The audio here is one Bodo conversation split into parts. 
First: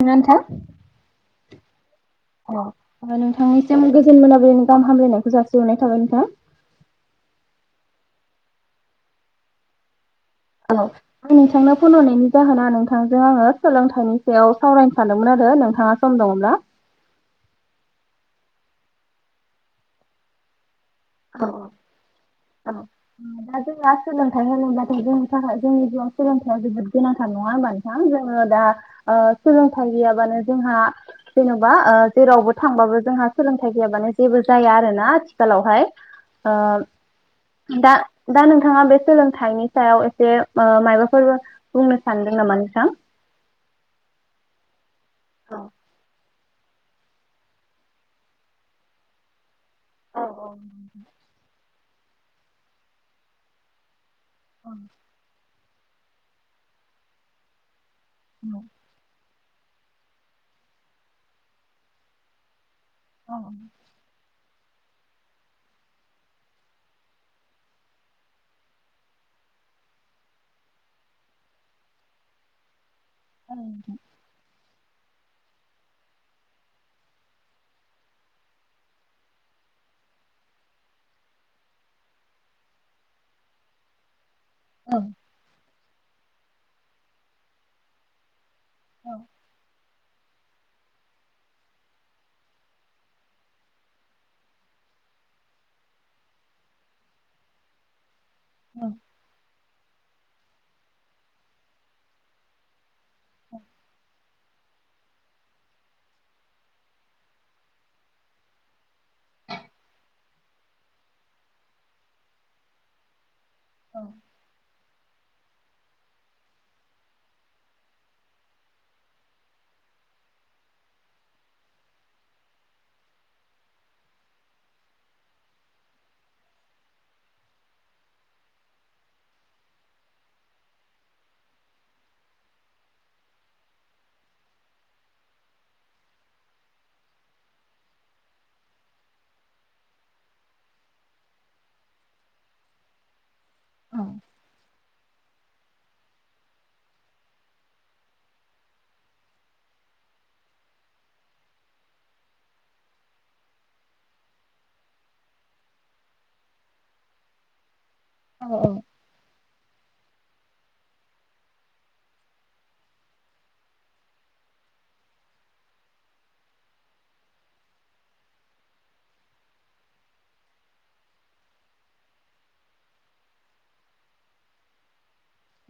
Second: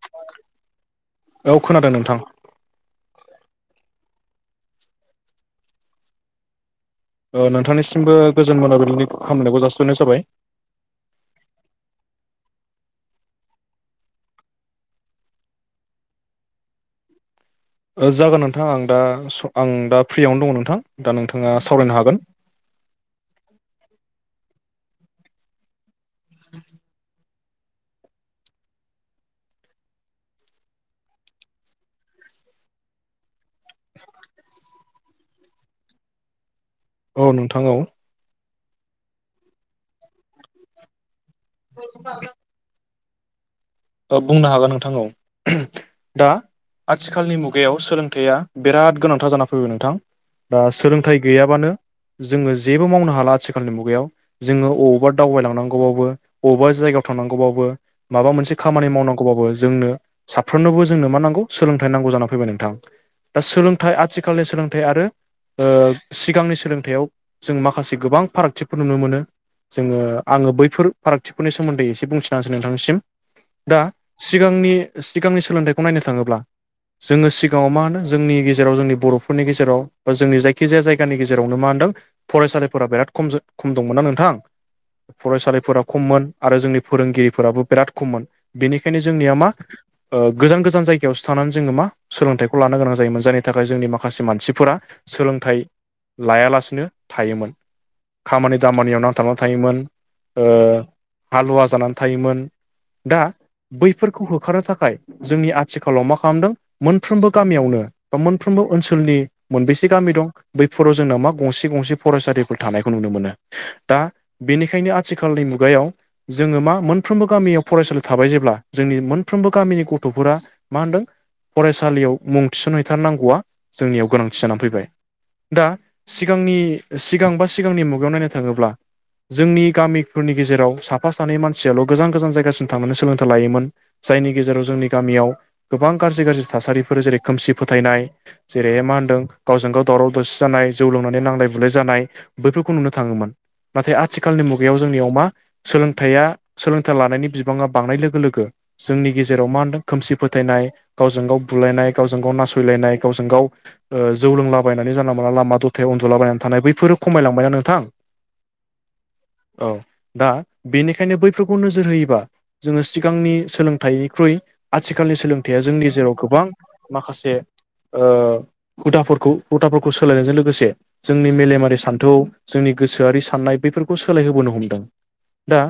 दोंना नोंथां? औ खोनादों नोंथां औ नोंथांनिसिम गोजोन मोनाबिलिनि गाहाम हामलायनायखौ जासिहरनाय थाबाय नोंथां। ओ नोंथांनिसिमबो गोजोन मोनाबिलिनि खामानिनायखौ जासिहरनाय जाबाय। औ आं नोंथांनो फन हरनायनि जाहोना नोंथांजों आङो सोलोंथाइनि सायाव सावरायनो सानदोंमोन आरो नोंथाङा सम दङब्ला ओ जागोन नोंथां आं दा आं दा फ्रियावनो दङ नोंथां दा नोंथाङा सावरायनो हागोन। औ दा जोंहा सोलोंथाइ होनोबाथाय जोंनि थाखाय जोंनि जिउआव सोलोंथाया जोबोद गोनां। नङा होनोमबा नोंथां जोङो दा सोलोंथाइ गैयाबानो जोंहा जेन'बा ओ जेरावबो थांबाबो जोंहा सोलोंथाइ गैयाबानो जेबो जाया आरोना आथिखालावहाय ओ औ नोंथां औ दा दा नोंथाङा बे सोलोंथाइनि सायाव एसे मायाबाफोर बुंनो सानदों नामा नोंथां। औ बुंनो हागोन नोंथां औ दा आथिखालनि मुगायाव सोलोंथाइया बरराद गोनांथार जाना फैबाय नोंथां दा सोलोंथाइ गैयाबानो जोङो जेबो मावनो हाला आथिखालनि मुगायाव जोङो औ अबावबा दावबाय लांनांगौब्लाबो जोङो थांगौ माबा मोनसे खामानि मावनांगौबाबो जोंनो साफ्रोमनोबो जोंनो मा नांगौ सोलोंथाइ नांगौ जानानानै फैबाय नोंथां औ दा सोलोंथाइ आथिखालनि सोलोंथाइ आरो ओ सिगांनि सोलोंथाइयाव जों माखासे गोबां फारागथिफोर नुनो मोनो। जोङो आङो बैफोर फारागथिफोरनि सोमोन्दै एसे बुंथिना होनोसै नोंथांनिसिम। दा सिगांनि सिगांनि सोलोंथाइखौ नायनो थाङोब्ला जोङो सिगाङाव मा होनदों जोंनि गेजेराव जोंनि बर'फोरनि गेजेराव बा जोंनि जायखिजाया जायगानि गेजेरावनो मा होनदों फरायसालिफोरा बेराद खम खम दंमोनना नोंथां औ फरायसालिफोरा खममोन आरो जोंनि फोरोंगिरिफोराबो बेराद खममोन बेनिखायनो जोंनिया मा ओ गोजान गोजान जायगायावसो थानानै जोङो मा सोलोंथाइखौ लानो गोनां जायोमोन जायनि थाखाय जोंनि माखासे मानसिफोरा सोलोंथाइ लायालासिनो थायोमोन। खामानि औ दामानियाव नांथाबनानै थायोमोन ओ हालुवा जानानै थायोमोन। दा बैफोरखौ होखारनो थाखाय जोंनि आथिखालाव मा खालामदों मोनफ्रोमबो गामियावनो बा मोनफ्रोमबो ओनसोलनि मोनबेसे गामि दं बैफोराव जोंनाव मा गंसे गंसे फरायसालिफोर थानायखौ नुनो मोनो दा औ बेनिखायनो आथिखालनि मुगायाव जोङो मा मोनफ्रोमबो गामियाव फरायसालि थाबाय जेब्ला जोंनि मोनफ्रोमबो गामिनि गथ'फोरा मा होनदों फरायसालियाव मुं थिसनहैथारनांगौआ जोंनियाव गोनांथि जानानै फैबाय। दा सिगांनि सिगां बा सिगांनि मुगायाव नायनो थाङोब्ला जोंनि गामिफोरनि गेजेराव साफा सानै मानसियाल' गोजान-गोजान जायगासिम थांनानै सोलोंथाइ लायोमोन जायनि गेजेराव जोंनि गामियाव गोबां गाज्रि-गाज्रि थासारिफोर जेरै खोमसि फोथायनाय जेरैहाय मा होनदों गावजों गाव दावराव दावसि जानाय जौ लोंनानै नांलाय बुलाय जानाय बैफोरखौ नुनो थाङोमोन। नाथाय आथिखालनि मुगायाव जोंनियाव मा सोलोंथाइया सोलोंथाइ लानायनि बिबाङा बांनाय लोगो-लोगो जोंनि गेजेराव मा होनदों खोमसि फोथायनाय गावजों गाव बुलायनाय गावजों गाव नासयलायनाय गावजों गाव ओ जौ लोंलाबायनानै जानला मोनला लामा दथायाव उनदुलाबायनानै थानाय बैफोरो खमायलांबायना नोंथां। औ-औ। औ दा बेनिखायनो बैफोरखौ नोजोर होयोबा जोङो सिगांनि सोलोंथाइनिख्रुइ आथिखालनि सोलोंथाइया जोंनि जेराव गोबां माखासे ओ हुदाफोरखौ-हुदाफोरखौ सोलायनायजों लोगोसे जोंनि मेलेमारि सान्थौ जोंनि गोसोआरि साननाय बेफोरखौ सोलायहोबोनो हमदों। दा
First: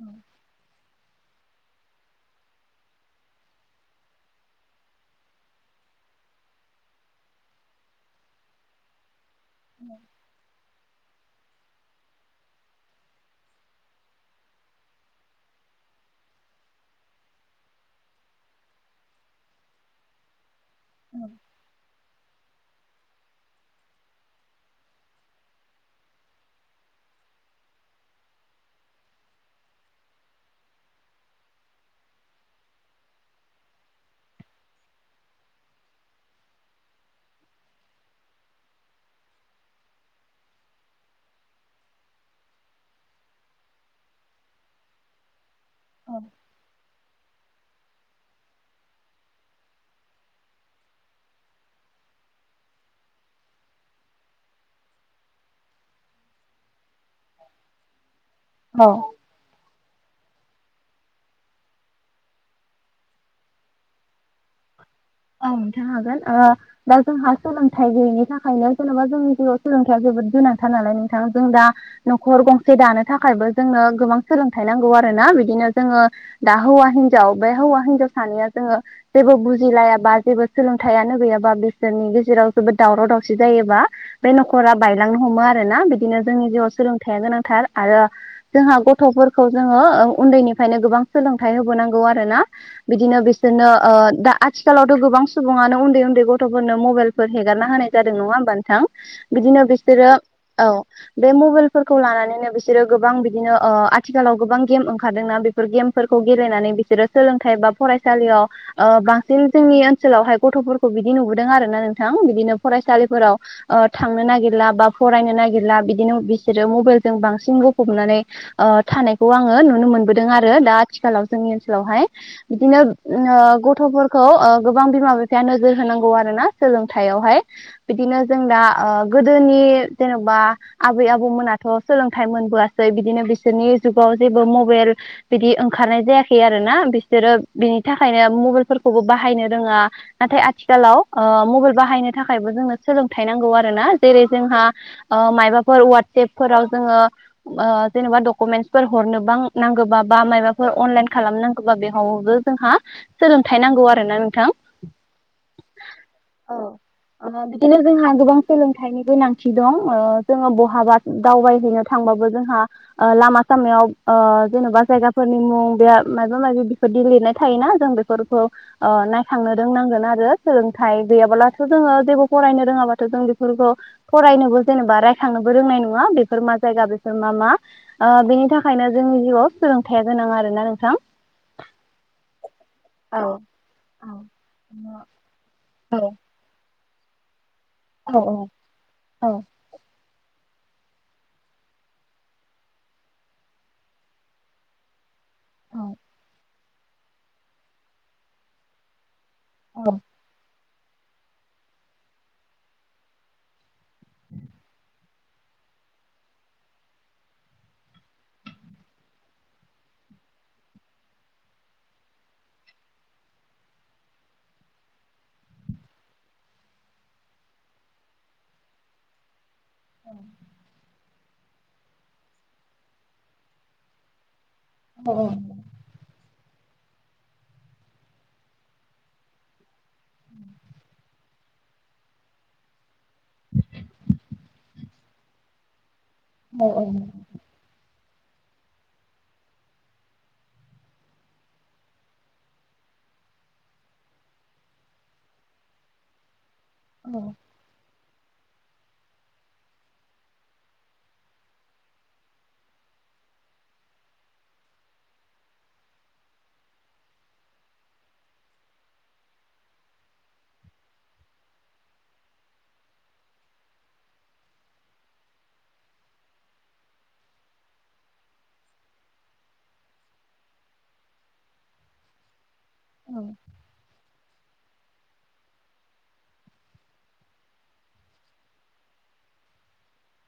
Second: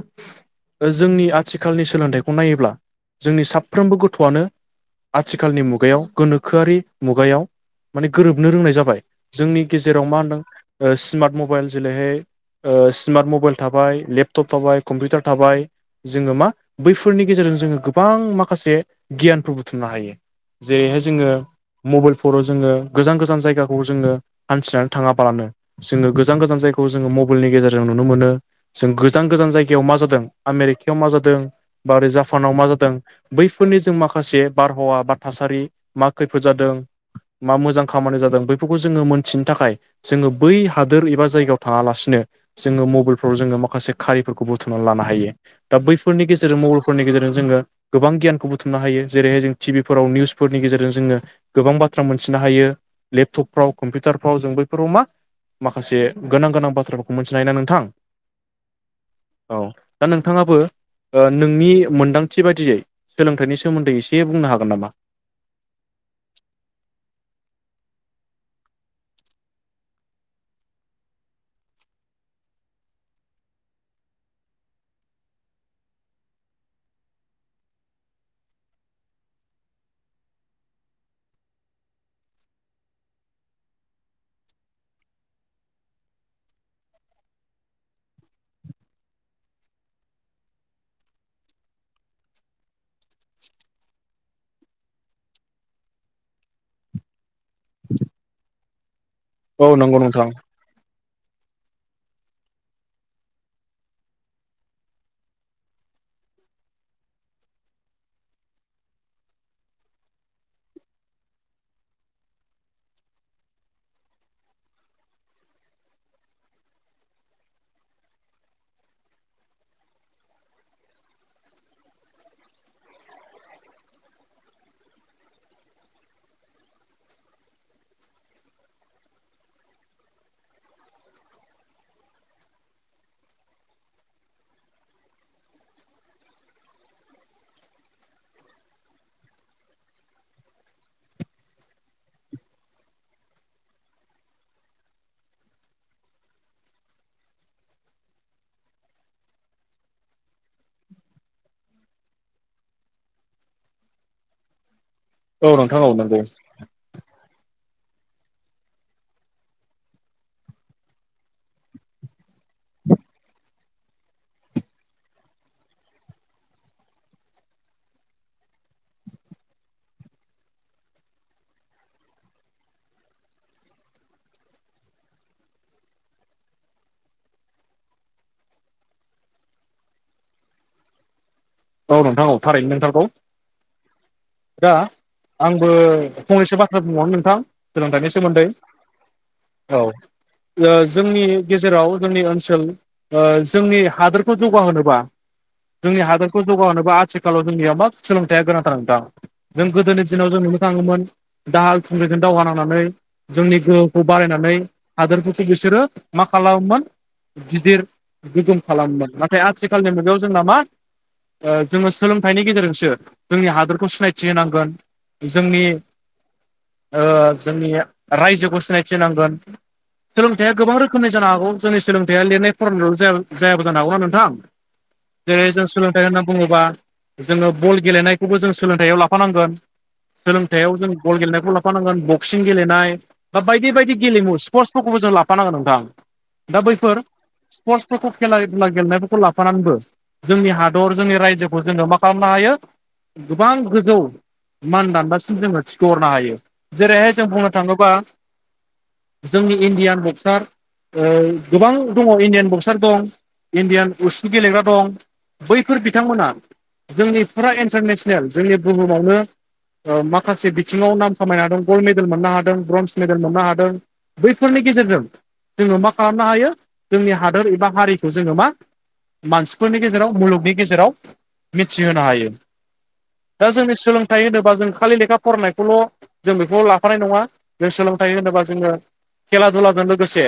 जोंनि आथिखालनि सोलोंथाइखौ नायोब्ला जोंनि साफ्रोमबो गथ'आनो आथिखालनि मुगायाव गोनोखोआरि मुगायाव माने गोरोबनो रोंनाय जाबाय। जोंनि गेजेराव मा होनदों ओ स्मार्ट मबाइल जेलेहै ओ स्मार्ट मबाइल थाबाय लेपटप थाबाय कम्पिउटार थाबाय जोङो मा बैफोरनि गेजेरजों जोङो गोबां माखासे गियानफोर बुथुमनो हायो। जेहै जोङो मबाइलफोराव जोङो गोजान-गोजान जायगाखौ जोङो हान्थिनानै थाङाबालानो जोङो गोजान-गोजान जायगायाव जोङो मबाइलनि गेजेरजों नुनो मोनो। जों गोजान-गोजान जायगायाव मा जाद दों आमेरिकायाव मा जादों बा ओरै जापानाव मा जादों बैफोरनि जों माखासे बारहावा बा थासारि मा खैफोद जादों मा मोजां खामानि जादों बैफोरखौ जोङो मोनथिनो थाखाय जोङो बै हादोर एबा जायगायाव थाङालासिनो जोङो मबाइलफ्राव जोङो माखासे खारिफोरखौ बुथुम ना लानो हायो। दा औ बैफोरनि गेजेरजों मबाइलफोरनि गेजेरजों जोङो गोबां गियानखौ बुथुमनो हायो। जेरैहाय जों टि भिफोराव निउसफोरनि गेजेरजों जोङो गोबां बाथ्रा मोनथिनो हायो। लेपटपफ्राव कम्पिउटारफ्राव जों बैफोराव मा माखासे गोनां-गोनां बाथ्राफोरखौ मोनथिनो हायो ना नोंथां। औ। औ दा नोंथाङाबो ओ नोंनि मोन्दांथि बादियै सोलोंथाइनि सोमोन्दै एसे बुंनो हागोन नामा। औ नोंथां हागोन। ओ दा जोंहा सोलोंथाइ गैयिनि थाखायनो जेन'बा जोंनि जिउआव सोलोंथाइया जोबोद गोनांथार नालाय नोंथां जों दा न'खर गंसे दानो थाखायबो जोंनो गोबां सोलोंथाइ नांगौ आरो ना। बिदिनो जोङो दा हौवा हिनजाव बे हौवा हिनजाव सानैया जोङो जेबो बुजिलायाबा जेबो सोलोंथाइयानो गैयाबा बिसोरनि गेजेराव जेबो दावराव दावसि जायोबा बे न'खरा बायलांनो हमो आरोना बिदिनो जोंनि जिउआव सोलोंथायाइया गोनांथार आरो जोंहा गथ'फोरखौ जोङो ओ उन्दैनिफ्रायनो गोबां सोलोंथाइ होबोनांगौ आरो ना। बिदिनो बिसोरनो ओ दा आथिखालाव गोबां सुबुङानो उन्दै उन्दै गथ'फोरनो मबाइलफोर हेगारना होनाय जादों नङा होमबा नोंथां? बिदिनो औ नंगौ बिसोरो नोंथां औ। बे मबाइलफोरखौ लानानैनो बिसोरो गोबां बिदिनो ओ आथिखालाव गोबां गेम ओंखारदोंना बे बे गेमफोरखौ गेलेनानै बिसोरो सोलोंथाइ बा फरायसालियाव ओ बांसिन जोंनि ओनसोलावहाय गथ'फोरखौ बिदि नुबोदों आरोना नोंथां, बिदिनो फरायसालिफोराव ओ थांनो नागिरला बा फरायनो नागिरला बिदिनो बिसोरो मबाइलजों बांसिन बुंफबनानै ओ थानायखौ आङो नुनो मोनबोदों आरो दा आथिखालाव जोंनि ओनसोलावहाय। बिदिनो ओ गथ'फोर खौ ओ गोबां बिमा बिफाया नोजोर होनांगौ आरोना सोलोंथाइयावहाय। बिदिनो जों दा ओ गोदोनि जेनबा आबै आबौमोनाथ' सोलोंथाइ मोनबोआसै बिदिनो बिसोरनि जुगाव जेबो मबाइल बिदि ओंखारनाय जायाखै आरो ना, बिसोरो बिनि थाखायनो मबाइलफोरखौबो बाहायनो रोङा। नाथाय आथिखालाव ओ मबाइल बाहायनो थाखायबो जोंनो सोलोंथाइ नांगौ आरो ना जेरै जोंहा ओ मायबाफोर अवाटसेपफोराव जोङो ओ जेनेबा डकुमेन्टसफोर हरनोबां नांगौबा बा माबाफोर अनलाइन खालामनां बा बेहावबो जोंहा सोलोंथाइ नांगौ आरो ना नोंथां। औ नोंथां औ नंगौ। औ। ओ बिदिनो जोंहा गोबां सोलोंथाइनि गोनांथि दं ओ जोङो बहाबा दावबायहैनो थांबाबो जोंहा ओ लामा सामायाव ओ जेन'बा जायगाफोरनि मुं बे माबा माबि बेफोरदि लिरनाय थायोना जों बे फोरखौ ओ नायखांनो रोंनांगोन आरो सोलोंथाइ गैयाब्लाथ' जोङो जेबो फरायनो रोङाबाथ' जों बेफोरखौ फरायनोबो जेनेबा रायखांनोबो रोंनाय नङा बेफोर मा जायगा बेफोर मा मा ओ बेनि थाखायनो जोंनि जिउआव सोलोंथाइया गोनां आरो ना नोंथां। औ नोंथां औ थारैनो नोंथारगौ। औ औ दा आंबो औ फंनैसो बाथ्रा बुंबावनो नोंथां सोलोंथाइनि औ सोमोन्दै औ औ। ओ जोंनि गेजेराव जोंनि ओनसोल ओ जोंनि हादोरखौ जौगाहोनोबा जोंनि हादोरखौ जौगाहोनोबा आथिखालाव जोंनिया मा सोलोंथाइया गोनांथार नोंथां। जों गोदोनि दिनाव जों नुनो थाङोमोन दाहाल थुंग्रिजों दावहा नांनानै जोंनि गोहोखौ बारायनानै हादोरफोरखौ बिसोरो मा खालामोमोन गिदिर गोगोम खालामोमोन। नाथाय आथिखालनि मुगायाव जोंना मा ओ जोङो सोलोंथाइनि गेजेरजोंसो जोंनि हादोरखौ सिनायथि होनांगोन। जोंनि ओ जोंनि रायजोखौ सिनायथि होनांगोन। सोलोंथाइया गोबां रोखोमनि जानो हागौ जोंनि सोलोंथाइया लिरनाय फरायनाय' जा-जायाबो जानो हागौ ना नोंथां। जे जों सो लोंथाइ होन्ना बुङोबा जोङो बल गेलेनायखौबो जों सोलोंथाइयाव लाफानांगोन। सोलोंथाइयाव जों बल गेलेनायखौ लाफानांगोन बक्सिं गेलेनाय बा बायदि बायदि गेलेमु स्पर्टस जों लाफानांगोन नोंथां। दा औ बैफोर स्पर्टसफोरखौ खेला दुला गेलेनायफोरखौ लाफानानैबो जोंनि हा दर जोंनि रायजोखौ जोङो मा खालामनो हायो गोबां गोजौ मान दानदासिम जोङो थिखोहरनो हायो। जेरैहाय जों बुंनो थाङोबा जोंनि इण्डियान बक्सार ओ गोबां दङ इण्डियान बक्सार दं, इण्डियान उसु गेलेग्रा दं। बैफोर बिथांमोना जोंनि फुरा इन्टारनेसनेल जोंनि बुहुमावनो ओ माखासे बिथिङाव नाम खामायनो हादों, गल्ड मेडेल मोननो हादों, ब्रन्ज मेडेल मोननो हादों। बैफोरनि गेजेरजों जोङो मा खालामनो हायो जोंनि हादोर एबा हारिखौ जोङो मा मानसिफोरनि गेजेराव मुलुगनि गेजेराव मिथिहोनो हायो। औ। दा जोंनि सोलोंथाइ होनोबा जों खालि लेखा फरायनायखौल' जों बेखौ लाफानाय नङा जों सोलोंथाइ होनोबा जोङो खेला दुलादो लोगोसे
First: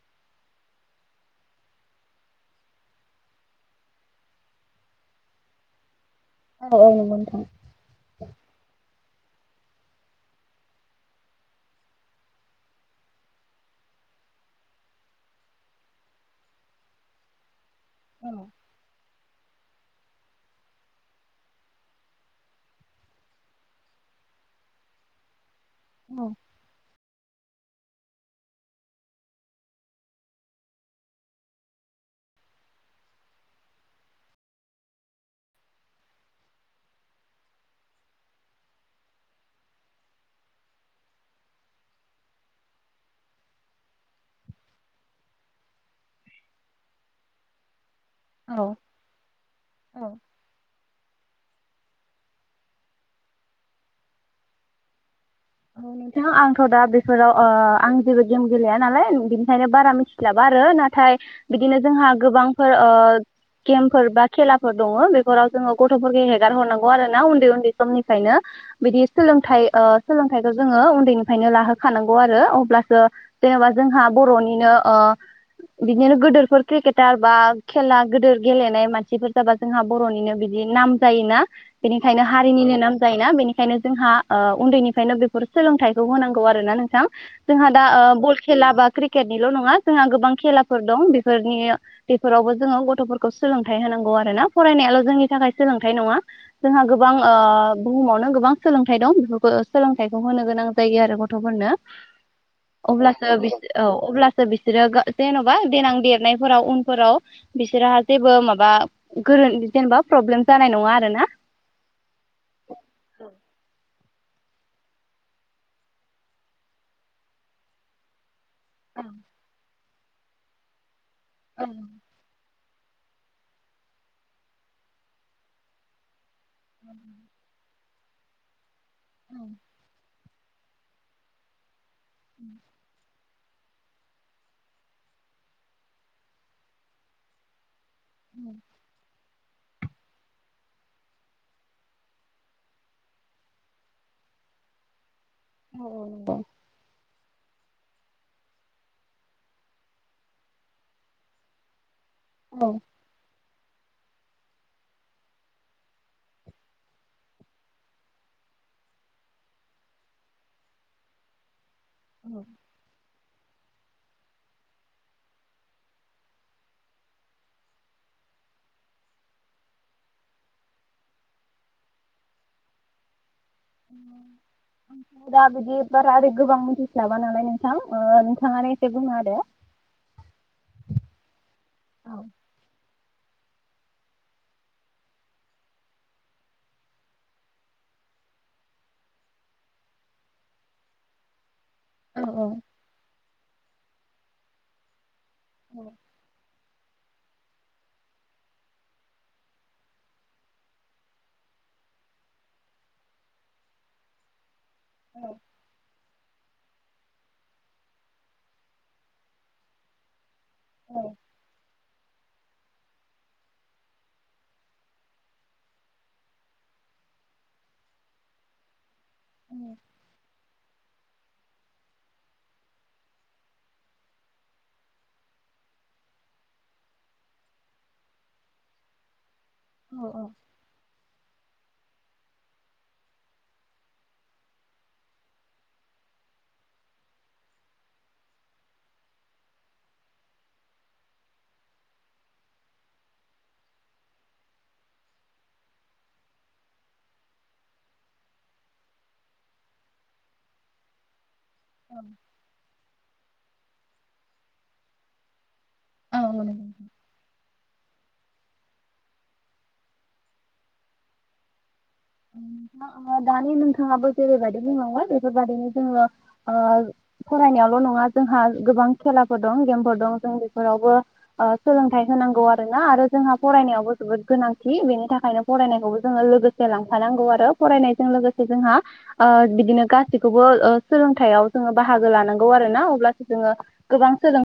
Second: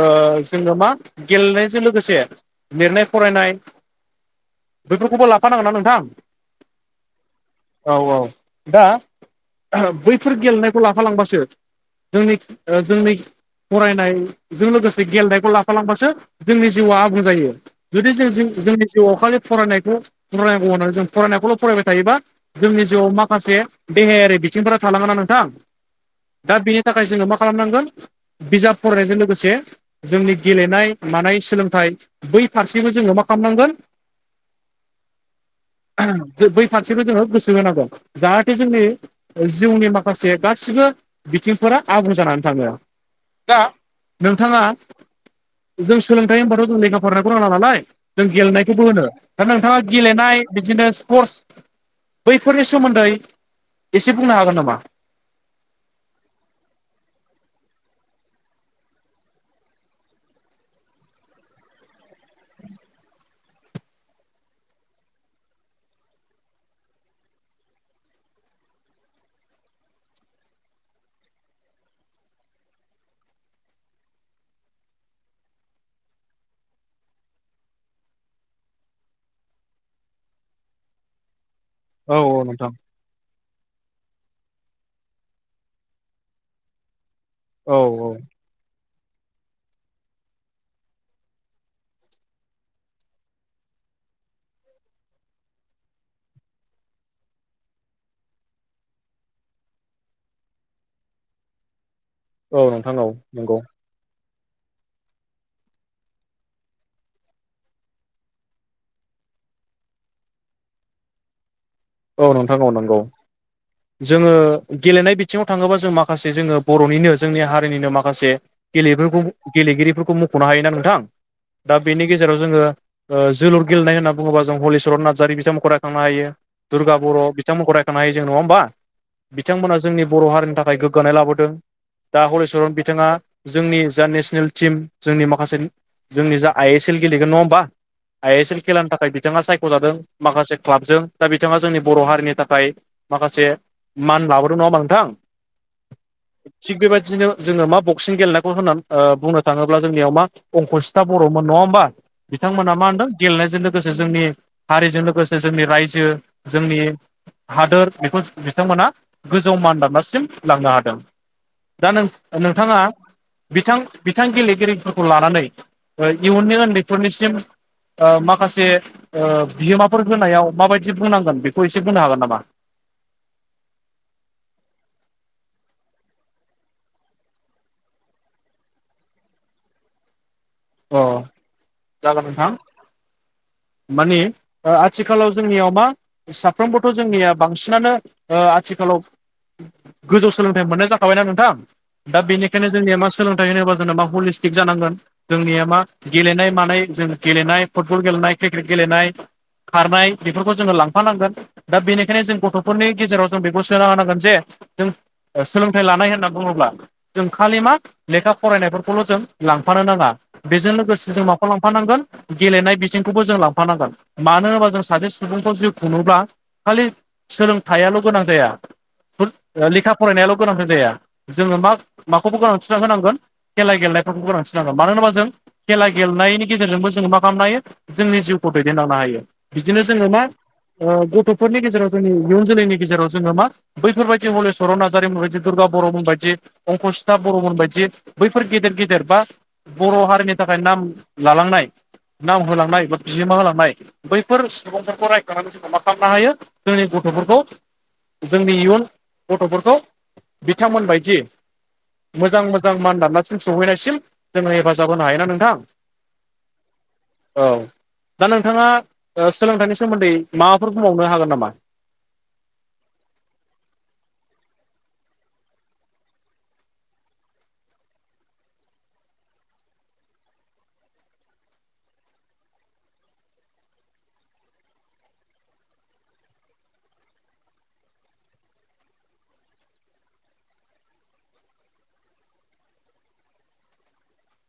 ओ जोङो मा गेलेनायजों लोगोसे लिरनाय फरायनाय बेफोरखौबो लाफानांगोन ना नोंथां? औ औ नोंगौ नोंथां औ औ दा बैफोर गेलेनायखौ लाफालांबासो जोंनि ओ जोंनि फरायनायजों लोगोसे गेलेनायखौ लाफालांबासो जोंनि जिउआ आबुं जायो जुदि जों औ जोंनि जिवाव खालि फरायनायखौ फरायनांगौ होननानै जों फरायनायखौल फरायबाय थायोबा जोंनि जिउआव माखासे देहायारि बिथिंफोरा थालाङोना नोंथां औ दा बेनि थाखाय जोङो मा खालामनांगोन बिजाब फरायनायजों लोगोसे जोंनि गेलेनाय मानाय सोलोंथाइ बै फारसेबो जोङो मा खालामनांगोन [inaudible] बै फारसेखो जोङो गोसो होनांगोन जाहाथे जोंनि ओ जिउनि माखासे गासिबो बिथिंफोरा आबुं जानानै थाङो दा नोंथाङा जों सोलोंथाइ होनबाथ जों लेखा फराय रोङा नालाय जों औ गेलेनायखौबो होनो दा नोंथाङा औ गेलेनाय बिदिनो स्पर्टस बैफोरनि सोमोन्दै एसे बुंनो हागोन नामा औ नोंथां आंथ दा बेफोराव ओ आं जेबो गेम गेलेया नालाय बिनिखायनो बारा मिथि स्लाबा आरो नाथाय बिदिनो जोंहा गोबांफोर ओ गेमफोर बा खेलाफोर दङ बेफोराव जोङो गथफोरखो हेगार हरनांगौ आरो ना उन्दै उन्दै समनिफायनो बिदि सोलोंथाइ ओ सोलोंथाइखौ जोङो उन्दैनिफायनो लाहोखानांगौ आरो अब्लासो जेनेबा जोंहा बरनिनो‌ ओ बिदिनो गोदोरफोर क्रिकेटार बा खेला गोदोर गेलेनाय मानसिफोर जेनबा जोंहा बरनिनो बिदि नाम जायोना औ बेनिखायनो औ नोंथां हारिनिनो नाम जायोना बेनिखायनो जोंहा ओ उन्दैनि खायनो बेफोर सोलोंथाइखौ होनांगौ आरो ना नोंथां जोंहा औ दा ओ खेला बा क्रिकेटनिल नङा जोंहा गोबां खेलाफोर दं बेफोरनि बेफोरावबो जोङो गथफोरखौ सोलोंथाइ होनांगौ आरो ना फरायनायाल जोंनि थाखाय सोलोंथाइ नङा जोंहा गोबां ओ बुहुमावनो गोबां सोलोंथाइ दं बेफोरखौ सोलोंथाइखौ होनो गोनां जायो आरो गथफोरनो औ नोंथां औ अब्लासो नंगौ बिसो औ अब्लासो बिसोरो गा जेनबा देनां देरनायफोराव उनफोराव बिसोरहा जेबो माबा गोरोन जेनेबा प्रब्लेम जानाय नङा आरो ना औ नोंथां औ नंगौ जोङो गेलेनाय बिथिङाव थाङोबा जों माखासे जोङो बरनिनो जोंनि हारिनिनो माखासे गेलेफोरखौ गेलेगिरिफोरखौ मखनो हायोना नोंथां दा बेनि गेजेराव जोङो ओ जोलुर गेलेनाय होननानै बुङोबा जों हलिचरन नार्जारि बिथांमोनखौ रायखांनो हायो दुर्गा बर बिथांमोनखौ रायखांनो हायो जों नङा होमबा बिथांमोना जोंनि बर हारिनि थाखाय गोग्गानाय लाबोदों दा हलिचरन बिथाङा जोंनि जा नेसनेल टिम जोंनि माखासे जोंनि जा आइ एस एल गेलेगोन नङा होमबा आइ एस एल खेलानि थाखाय बिथाङा सायखजादों माखासे क्लाबजों दा बिथाङा जोंनि बर हारिनि थाखाय माखासे मान लाबोदों नङा होमबा नोंथां औ औ‌ नंगौ थिग बेबायदिनो जोङो मा बक्सिं गेलेनायखौ होननानै ओ बुंनो थाङोब्ला जोंनियाव मा अंकसिथा बरमोन नङा होमबा नंगौ बिथांमोना मा होनदों गेलेनायजों लोगोसे जोंनि हारिजों लोगोसे जोंनि रायजो जोंनि हादोर बेखौ बिथांमोना गोजौ मान दाबनासिम लांनो हादों। दा नों नोंथाङा। बिथां बिथां गेलेगिरिफोरखौ लानानै इयुननि उन्दैफोरनिसिम। माखासे बिहोमाफोर होनायाव माबायदि बुंनांगोन बेखौ एसे बुंो हागोन नामा। उ [inaudible] दा बिदि बारा रै गोबां मिथिस्लाबा नालाय नोंथां नोंथाङानो एसे बुङो आरो। [inaudible] [inaudible] अ औ जागोन नोंथां। माने आथिखालाव जोंनियाव मा। साफ्रोमबोथ' जोंनिया बांसिनानो आथिखालाव। गोजौ सोलोंथाइ मोननाय जाखाबायना नोंथां। दा औ औ बेनिखायनो जोंनिया मा सोलोंथाइ होनोबा जोंना मा हलिस्टिक जानांगोन जोंनिया मा। गेलेनाय मानाय जों गेलेनाय फुटबल गेलेनाय क्रिकेट गेलेनाय। खारनाय बेफोरखौ जोङो लांफानांगोन। दा बेनिखायनो जों गथ'फोरनि गेजेराव जों बेखौ सोना होनांगोन जे। जों सोलोंथाइ लानाय होनना बुङ्ला। जों खालि मा लेखा फरायनायफोरखौल' जों लांफानो नाङा बेजों औ लोगोसे जों माा। लांफानांगोन गेलेनाय बिजोंंखौ। खौबो जों लांफानांगोन मानो होनोबा जों सासे सुबुंखौ जु खुङोब्ला। खालि सोलोंथाइल' गोनां जाया लेखा फरायनायाल' गोनांथार जाया। जोङो मा माखौबो गोनांथिना होनांगोन। खेला गेलेनायफोरखौ गोनांसिनांगोन मानो होनबा जों खेला गेलेनायनि गेजेरजोंबो जोङो मा खालामनो हायो। जोंनि जिउखौ दैदेनलांनो हायो बिदिनो औ जोङो औ मा। गथ'फोरनि गेजेराव जोंनि इयुन जोलैनि गेजेराव जोङो मा। बैफोरबायदि हलेस्वरन नार्जारिमोन बायदि दुर्गा बर'मोन बायदि अंकस्थाब बर'मोन बदि। बैफोर गेदेर गेदेर बा बर' हारिनि थाखाय नाम लालांनाय नाम होलांनाय। नाय बा बि मा लांनाय। बैफोर सुबुंफोरखौ रायखांनानै जो मा खालामनो हायो जोंनि गथ'फोरखौ। जोंनि इयुन गथ'फोरखौ बिथांमोन बदि। मोजां मोजां मान दान्लासिम सौहैनायसिम जोङो हेफाजाब होनो हायोना नोंथां। औ। औ दा नोंथाङा सोलोंथाइनि सोमोन्दै माबाफोर बुंबावनो हागोन नामा। ोंथ दानि नोंथाङाबो जेरैबायदि बुंनावबाय बेफोरबदिनो जोङो। फरायनायावल' नङा जोंहा गोबां खेलाफोर दं गेमफोर दं जों बेफोरावबो। सोलोंथाइ होनांगौ आरो ना आरो जोंहा फरायनायावबो जोबोद गोनांथि बेनि थाखायनो। फरायनायखौबो जोङो लोगोसे लांफानांगौ आरो फरायनायजों लोगोसे जोंहा। बिदिनो गासैखौबो सोलोंथायाइयाव जोङो बाहागो लानांगौ आरो ना अब्लासो जोङो। गोबां सोलों।